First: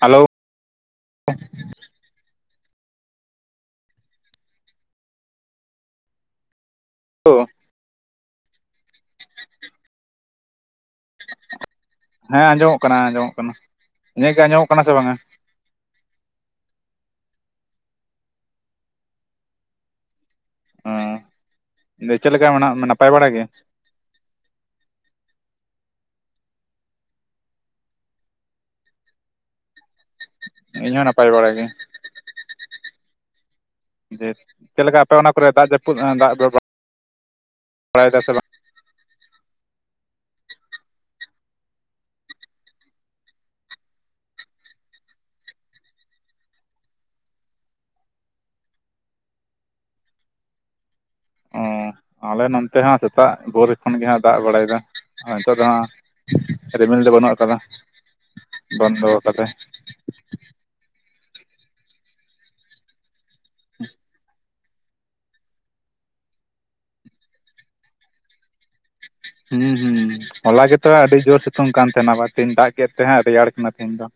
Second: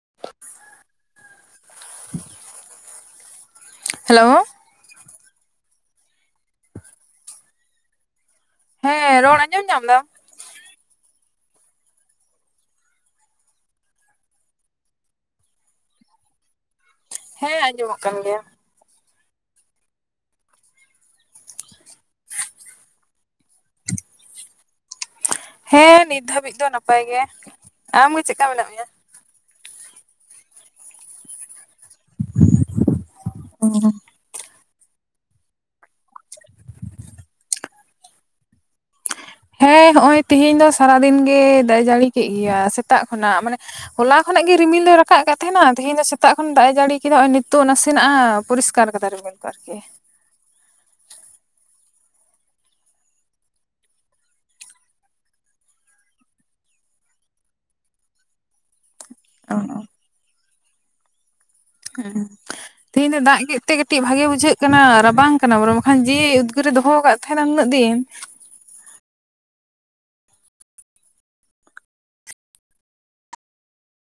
Hello [unintelligible] hello ᱳ ᱦᱮᱸ ᱨᱚᱲ ᱟᱸᱡᱚᱢ ᱧᱟᱢ ᱮᱫᱟᱢ ᱦᱮᱸ ᱟᱸᱡᱚᱢᱚᱜ ᱠᱟᱱᱟ ᱟᱸᱡᱚᱢᱚᱜ ᱠᱟᱱᱟ ᱤᱧᱟᱹᱜ ᱜᱮ ᱟᱸᱡᱚᱢᱚᱜ ᱠᱟᱱᱟ ᱥᱮ ᱵᱟᱝᱼᱟ ᱦᱮᱸ ᱟᱸᱡᱚᱢᱚᱜ ᱠᱟᱱ ᱜᱮᱭᱟ ᱚ ᱪᱮᱫ ᱞᱮᱠᱟ ᱢᱮᱱᱟᱜ ᱱᱟᱯᱟᱭ ᱵᱟᱲᱟ ᱜᱮ ᱦᱮᱸ ᱱᱤᱛ ᱫᱷᱟᱹᱵᱤᱡ ᱫᱚ ᱱᱟᱯᱟᱭ ᱜᱮ ᱟᱢᱜᱮ ᱪᱮᱫᱞᱮᱠᱟ ᱢᱮᱱᱟᱜ ᱢᱮᱭᱟ ᱤᱧᱦᱚᱸ ᱱᱟᱯᱟᱭ ᱵᱟᱲᱟ ᱜᱮ ᱚᱻ ᱡᱮ ᱪᱮᱫᱞᱮᱠᱟ ᱟᱯᱮ ᱚᱱᱟ ᱠᱚᱨᱮ ᱫᱟᱜ ᱡᱟᱹᱯᱩᱫ ᱫᱟᱜ ᱵᱮᱵᱚᱦᱟᱨ ᱵᱟᱲᱟᱭᱮᱫᱟ ᱥᱮ ᱵᱟᱝ ᱦᱮᱸ ᱦᱚᱜᱼᱚᱭ ᱛᱤᱦᱮᱧ ᱫᱚ ᱥᱟᱨᱟ ᱫᱤᱱ ᱜᱮ ᱫᱟᱜ ᱡᱟᱹᱲᱤ ᱠᱮᱫ ᱜᱮᱭᱟ ᱥᱮᱛᱟᱜ ᱠᱷᱚᱱᱟᱜ ᱢᱟᱱᱮ ᱦᱚᱞᱟ ᱠᱷᱚᱱᱟᱜ ᱜᱮ ᱨᱤᱢᱤᱞ ᱫᱚ ᱨᱟᱠᱟᱵ ᱟᱠᱟᱫ ᱛᱟᱦᱮᱱᱟ ᱛᱮᱦᱤᱧ ᱫᱚ ᱥᱮᱛᱟᱜ ᱠᱷᱚᱱ ᱫᱟᱜ ᱮ ᱡᱟᱹᱲᱤ ᱠᱮᱫᱟ ᱱᱚᱜᱼᱚᱭ ᱱᱤᱛᱚᱜ ᱱᱟᱥᱮᱱᱟᱜᱼᱟ ᱯᱚᱨᱤᱥᱠᱟᱨ [unintelligible] ᱨᱤᱢᱤᱞ ᱠᱚ ᱟᱨᱠᱤ ᱚ ᱟᱞᱮ ᱱᱚᱱᱛᱮ ᱦᱚᱸ ᱥᱮᱛᱟᱜ ᱵᱷᱳᱨ ᱠᱷᱚᱱ ᱜᱮ ᱦᱟᱸᱜ ᱫᱟᱜ ᱵᱟᱲᱟᱭᱮᱫᱟ ᱱᱤᱛᱳᱜ ᱫᱚ ᱦᱟᱸᱜ ᱨᱤᱢᱤᱞ ᱫᱚ ᱵᱟᱹᱱᱩᱜ ᱟᱠᱟᱫᱟ ᱵᱚᱱᱫᱚ ᱟᱠᱟᱫᱟᱭ ᱦᱮᱸ ᱛᱮᱦᱤᱧ ᱫᱚ ᱫᱟᱜ ᱠᱮᱫ ᱛᱮ ᱠᱟᱹᱴᱤᱡ ᱵᱷᱟᱜᱮ ᱵᱩᱡᱷᱟᱹᱜ ᱠᱟᱱᱟ ᱨᱟᱵᱟᱝ ᱠᱟᱱᱟ ᱵᱚᱞᱮ ᱵᱟᱠᱷᱟᱱ ᱡᱮ ᱩᱫᱽᱜᱟᱹᱨᱮ ᱫᱚᱦᱚ ᱟᱠᱟᱫ ᱛᱟᱦᱮᱸᱱᱟ ᱩᱱᱟᱹᱜ ᱫᱤᱱ ᱦᱩᱸ ᱦᱩᱸ ᱦᱚᱞᱟ ᱜᱮᱛᱚ ᱟᱹᱰᱤ ᱡᱳᱨ ᱥᱤᱛᱩᱝ ᱠᱟᱱ ᱛᱟᱦᱮᱱᱟ ᱵᱟ ᱛᱮᱦᱤᱧ ᱫᱟᱜ ᱠᱮᱫ ᱛᱮ ᱦᱟᱸᱜ ᱨᱮᱭᱟᱲ ᱠᱟᱱᱟ ᱛᱤᱦᱤᱧ ᱫᱚ